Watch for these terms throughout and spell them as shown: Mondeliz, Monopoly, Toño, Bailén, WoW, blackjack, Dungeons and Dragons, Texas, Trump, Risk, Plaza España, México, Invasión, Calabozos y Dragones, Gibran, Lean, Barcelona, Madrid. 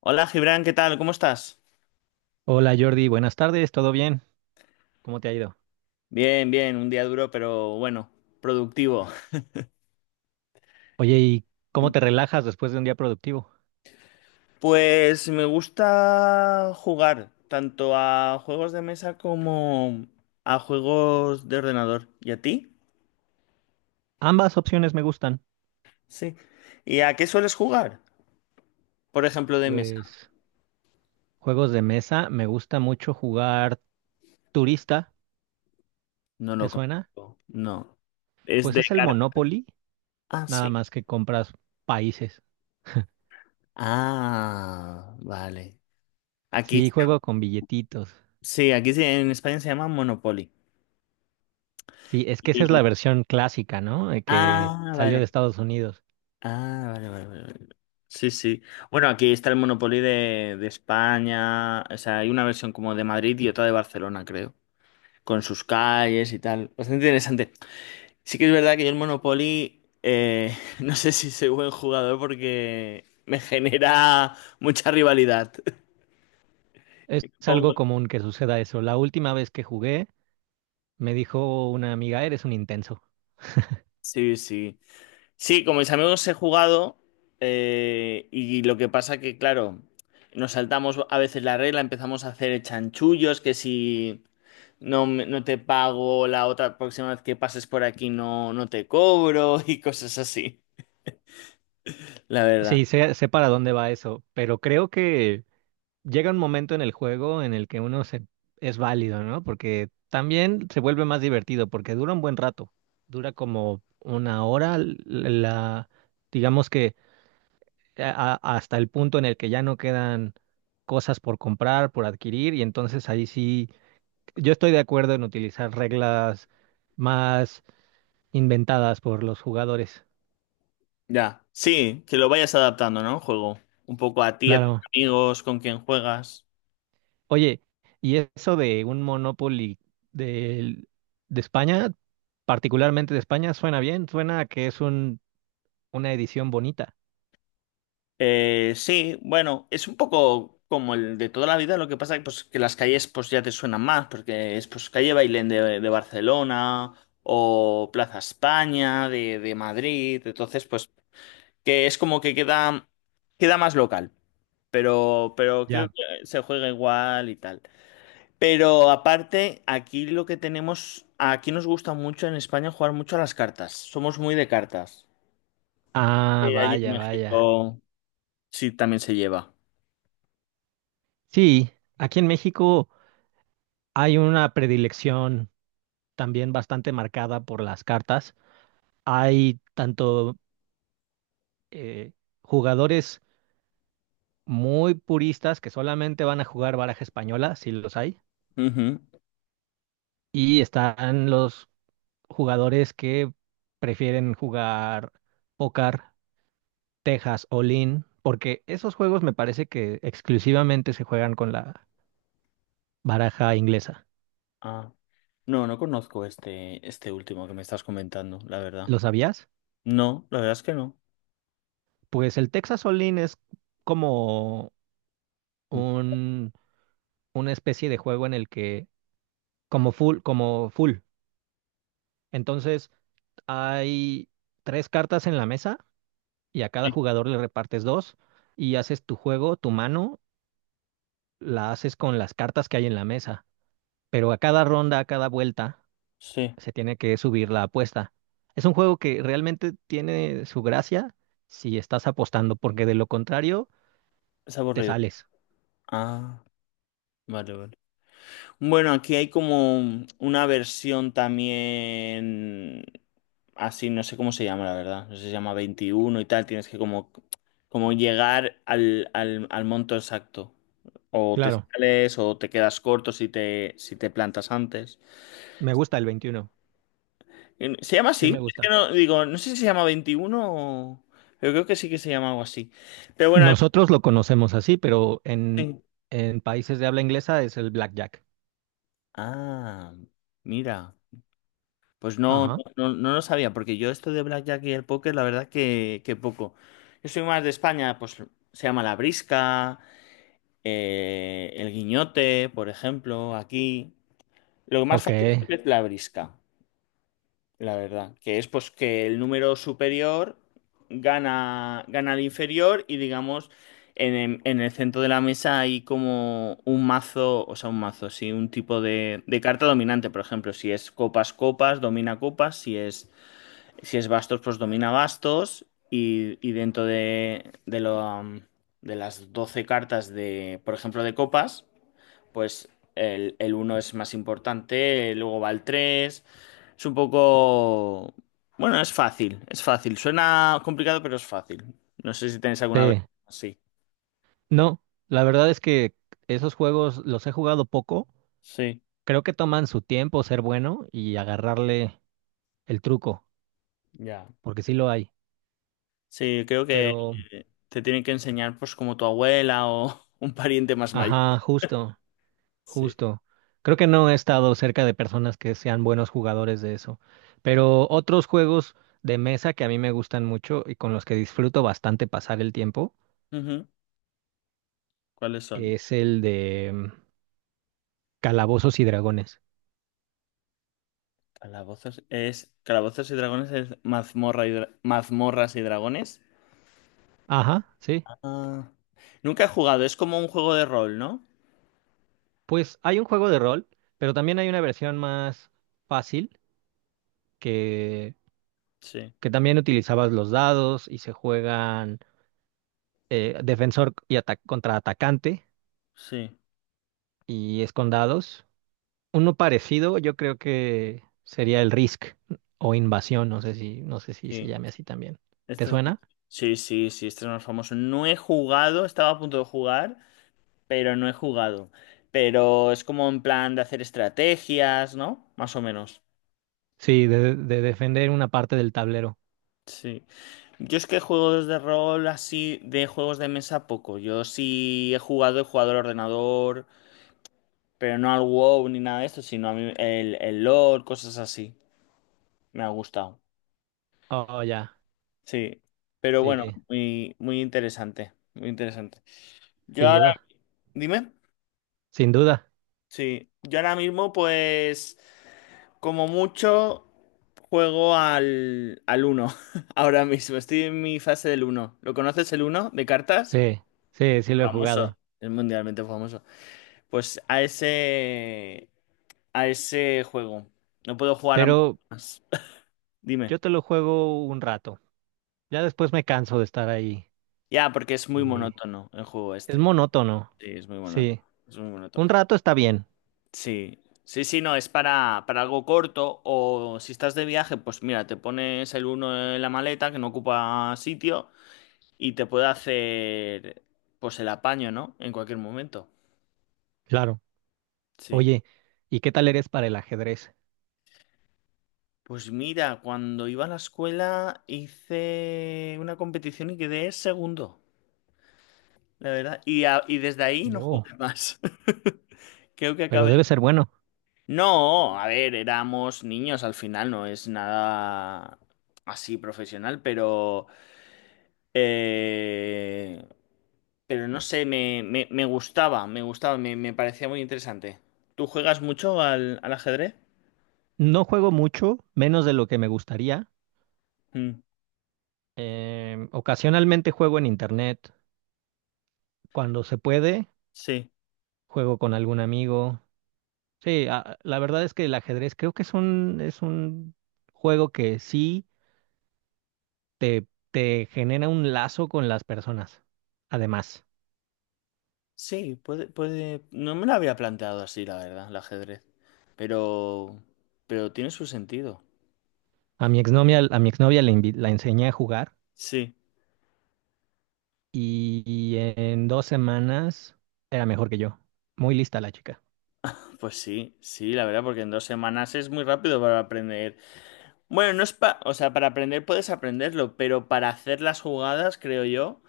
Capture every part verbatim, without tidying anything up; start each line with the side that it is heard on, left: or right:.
left: Hola Gibran, ¿qué tal? ¿Cómo estás?
right: Hola Jordi, buenas tardes, ¿todo bien? ¿Cómo te ha ido?
left: Bien, bien, un día duro, pero bueno, productivo.
right: Oye, ¿y cómo te relajas después de un día productivo?
left: Pues me gusta jugar tanto a juegos de mesa como a juegos de ordenador. ¿Y a ti?
right: Ambas opciones me gustan.
left: Sí. ¿Y a qué sueles jugar? Por ejemplo, de mesa.
right: Pues juegos de mesa, me gusta mucho jugar turista,
left: No
right: ¿te
left: lo
right: suena?
left: conozco. No. Es
right: Pues
left: de
right: es el
left: cartas.
right: Monopoly,
left: Ah,
right: nada
left: sí.
right: más que compras países.
left: Ah, vale. Aquí
right: Sí,
left: se-
right: juego con billetitos.
left: sí, aquí se- en España se llama Monopoly.
right: Sí, es que esa es
left: Y-
right: la versión clásica, ¿no? De que
left: Ah,
right: salió de
left: vale.
right: Estados Unidos.
left: Ah, vale, vale, vale, vale. Sí, sí. Bueno, aquí está el Monopoly de, de España. O sea, hay una versión como de Madrid y otra de Barcelona, creo. Con sus calles y tal. Bastante interesante. Sí que es verdad que yo el Monopoly, eh, no sé si soy buen jugador porque me genera mucha rivalidad.
right: Es
left: Me
right: algo
left: pongo-
right: común que suceda eso. La última vez que jugué, me dijo una amiga, eres un intenso.
left: Sí, sí. Sí, con mis amigos he jugado eh, y lo que pasa que, claro, nos saltamos a veces la regla, empezamos a hacer chanchullos, que si no, me- no te pago la otra próxima vez que pases por aquí, no, no te cobro y cosas así, la
right: Sí,
left: verdad.
right: sé, sé para dónde va eso, pero creo que llega un momento en el juego en el que uno se, es válido, ¿no? Porque también se vuelve más divertido, porque dura un buen rato, dura como una hora, l- la, digamos que a- a- hasta el punto en el que ya no quedan cosas por comprar, por adquirir, y entonces ahí sí, yo estoy de acuerdo en utilizar reglas más inventadas por los jugadores.
left: Ya, sí, que lo vayas adaptando, ¿no? El juego. Un poco a ti, a tus
right: Claro.
left: amigos, con quien juegas.
right: Oye, y eso de un Monopoly del- de España, particularmente de España, suena bien, suena a que es un, una edición bonita.
left: Eh, sí, bueno, es un poco como el de toda la vida, lo que pasa que, pues, que las calles pues ya te suenan más, porque es pues calle Bailén de, de Barcelona o Plaza España de, de Madrid, entonces pues que es como que queda, queda más local. pero, pero creo
right: Ya.
left: que se juega igual y tal. Pero aparte, aquí lo que tenemos, aquí nos gusta mucho en España jugar mucho a las cartas. Somos muy de cartas.
right: Ah,
left: Eh, allí en
right: vaya, vaya.
left: México sí también se lleva.
right: Sí, aquí en México hay una predilección también bastante marcada por las cartas. Hay tanto eh, jugadores muy puristas que solamente van a jugar baraja española, si los hay,
left: Ujú.
right: y están los jugadores que prefieren jugar póker, Texas o Lean, porque esos juegos me parece que exclusivamente se juegan con la baraja inglesa.
left: Ah, no, no conozco este, este último que me estás comentando, la verdad.
right: ¿Lo sabías?
left: No, la verdad es que no.
right: Pues el Texas o Lean es como un, una especie de juego en el que, como full, como full. Entonces, hay tres cartas en la mesa y a cada
left: Sí,
right: jugador le repartes dos y haces tu juego, tu mano, la haces con las cartas que hay en la mesa, pero a cada ronda, a cada vuelta,
left: sí,
right: se tiene que subir la apuesta. Es un juego que realmente tiene su gracia si estás apostando, porque de lo contrario,
left: es
right: te
left: aburrido.
right: sales.
left: Ah, vale, vale. Bueno, aquí hay como una versión también así, no sé cómo se llama, la verdad. No sé si se llama veintiuno y tal. Tienes que como, como llegar al, al, al monto exacto. O te
right: Claro,
left: sales o te quedas corto si te, si te plantas antes.
right: me gusta el veintiuno,
left: Eh, ¿Se llama
right: sí
left: así?
right: me
left: Es que
right: gusta.
left: no, digo, no sé si se llama veintiuno, o... Pero creo que sí que se llama algo así. Pero bueno,
right: Nosotros lo conocemos así, pero en,
left: hay-
right: en países de habla inglesa es el blackjack.
left: ah, mira. Pues no,
right: Ajá,
left: no, no lo sabía, porque yo esto de blackjack y el póker, la verdad que, que poco. Yo soy más de España, pues se llama la brisca, eh, el guiñote, por ejemplo, aquí. Lo más
right: ok,
left: fácil siempre es la brisca, la verdad, que es pues que el número superior gana, gana al inferior y digamos, en, el en el centro de la mesa hay como un mazo, o sea, un mazo, sí, un tipo de, de carta dominante. Por ejemplo, si es copas, copas, domina copas, si es si es Bastos, pues domina Bastos. Y, y dentro de, de, lo, am, de las doce cartas de, por ejemplo, de copas, pues el, el uno es más importante, luego va el tres. Es un poco... Bueno, es fácil, es fácil. Suena complicado, pero es fácil. No sé si tenéis alguna vez
right: sí.
left: así.
right: No, la verdad es que esos juegos los he jugado poco.
left: Sí,
right: Creo que toman su tiempo ser bueno y agarrarle el truco,
left: ya.
right: porque sí lo hay.
left: Sí, creo que
right: Pero
left: eh, te tienen que enseñar pues como tu abuela o un pariente más mayor.
right: ajá, justo,
left: Sí.
right: justo. Creo que no he estado cerca de personas que sean buenos jugadores de eso. Pero otros juegos de mesa que a mí me gustan mucho y con los que disfruto bastante pasar el tiempo
left: Ujú. ¿Cuáles son?
right: es el de mm, Calabozos y Dragones.
left: Calabozos es. Calabozos y Dragones es mazmorra y dra- Mazmorras y Dragones.
right: Ajá, sí.
left: Ah, nunca he jugado, es como un juego de rol, ¿no?
right: Pues hay un juego de rol, pero también hay una versión más fácil que,
left: Sí,
right: que también utilizabas los dados y se juegan eh, defensor y ata- contra atacante
left: sí,
right: y es con dados. Uno parecido, yo creo que sería el Risk o Invasión, no sé si, no sé si se
left: sí.
right: llame así también. ¿Te
left: Este es...
right: suena?
left: Sí, sí, sí, este es más famoso. No he jugado, estaba a punto de jugar, pero no he jugado. Pero es como en plan de hacer estrategias, ¿no? Más o menos.
right: Sí, de, de defender una parte del tablero.
left: Sí. Yo es que juegos de rol así, de juegos de mesa, poco. Yo sí he jugado, he jugado al ordenador. Pero no al WoW ni nada de esto, sino a mí el, el lore, cosas así. Me ha gustado.
right: Oh, ya.
left: Sí. Pero bueno,
right: Sí,
left: muy, muy interesante. Muy interesante. Yo
right: sin
left: ahora,
right: duda.
left: dime.
right: Sin duda.
left: Sí. Yo ahora mismo, pues, como mucho, juego al, al uno. Ahora mismo. Estoy en mi fase del uno. ¿Lo conoces el uno de cartas?
right: Sí, sí, sí lo he
left: Famoso.
right: jugado.
left: Es mundialmente famoso. Pues a ese, a ese juego. No puedo jugar a
right: Pero
left: más. Dime.
right: yo te lo juego un rato. Ya después me canso de estar ahí.
left: Ya, porque es muy
right: Eh,
left: monótono el juego
right: es
left: este.
right: monótono.
left: Sí, es muy monótono.
right: Sí.
left: Es muy monótono.
right: Un rato está bien.
left: Sí. Sí, sí, no, es para, para algo corto. O si estás de viaje, pues mira, te pones el uno en la maleta que no ocupa sitio y te puede hacer pues el apaño, ¿no? En cualquier momento.
right: Claro.
left: Sí.
right: Oye, ¿y qué tal eres para el ajedrez?
left: Pues mira, cuando iba a la escuela hice una competición y quedé segundo, la verdad. Y, a- y desde ahí no
right: Oh,
left: jugué más. Creo que
right: pero
left: acabé.
right: debe ser bueno.
left: No, a ver, éramos niños al final, no es nada así profesional, pero... eh, pero no sé, me, me, me gustaba, me gustaba, me, me parecía muy interesante. ¿Tú juegas mucho al, al ajedrez?
right: No juego mucho, menos de lo que me gustaría.
left: Mm,
right: Em, ocasionalmente juego en internet. Cuando se puede,
left: sí,
right: juego con algún amigo. Sí, a- la verdad es que el ajedrez creo que es un, es un juego que sí te, te genera un lazo con las personas. Además,
left: sí, puede, puede... No me lo había planteado así, la verdad, el ajedrez. Pero... Pero tiene su sentido.
right: a mi exnovia, a mi exnovia le invi- la enseñé a jugar
left: Sí,
right: y, y en dos semanas era mejor que yo. Muy lista la chica.
left: pues sí, sí, la verdad, porque en dos semanas es muy rápido para aprender. Bueno, no es pa, o sea, para aprender puedes aprenderlo, pero para hacer las jugadas, creo yo,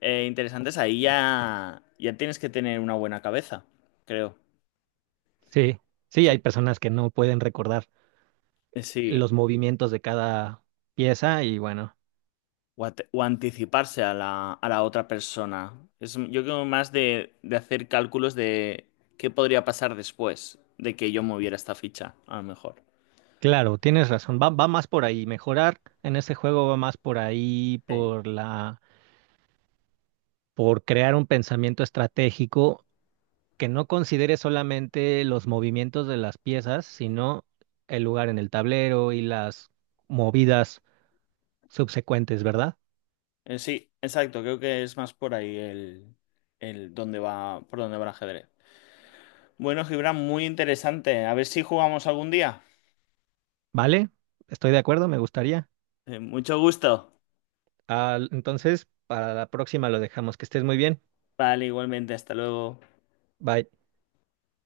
left: eh, interesantes, ahí ya, ya tienes que tener una buena cabeza, creo.
right: Sí, sí,
left: Sí.
right: hay personas que no pueden recordar
left: Eh, sí.
right: los movimientos de cada pieza y bueno,
left: O, ate- o anticiparse a la, a la otra persona. Es, m- yo creo más de, de hacer cálculos de qué podría pasar después de que yo moviera esta ficha, a lo mejor.
right: claro, tienes razón, va, va más por ahí, mejorar en este juego va más por ahí,
left: Sí,
right: por la, por crear un pensamiento estratégico que no considere solamente los movimientos de las piezas, sino el lugar en el tablero y las movidas subsecuentes, ¿verdad?
left: Eh, sí, exacto, creo que es más por ahí el, el dónde va, por dónde va el ajedrez. Bueno, Gibran, muy interesante. A ver si jugamos algún día.
right: ¿Vale? Estoy de acuerdo, me gustaría.
left: Eh, mucho gusto.
right: Ah, entonces, para la próxima lo dejamos. Que estés muy bien.
left: Vale, igualmente, hasta luego.
right: Bye.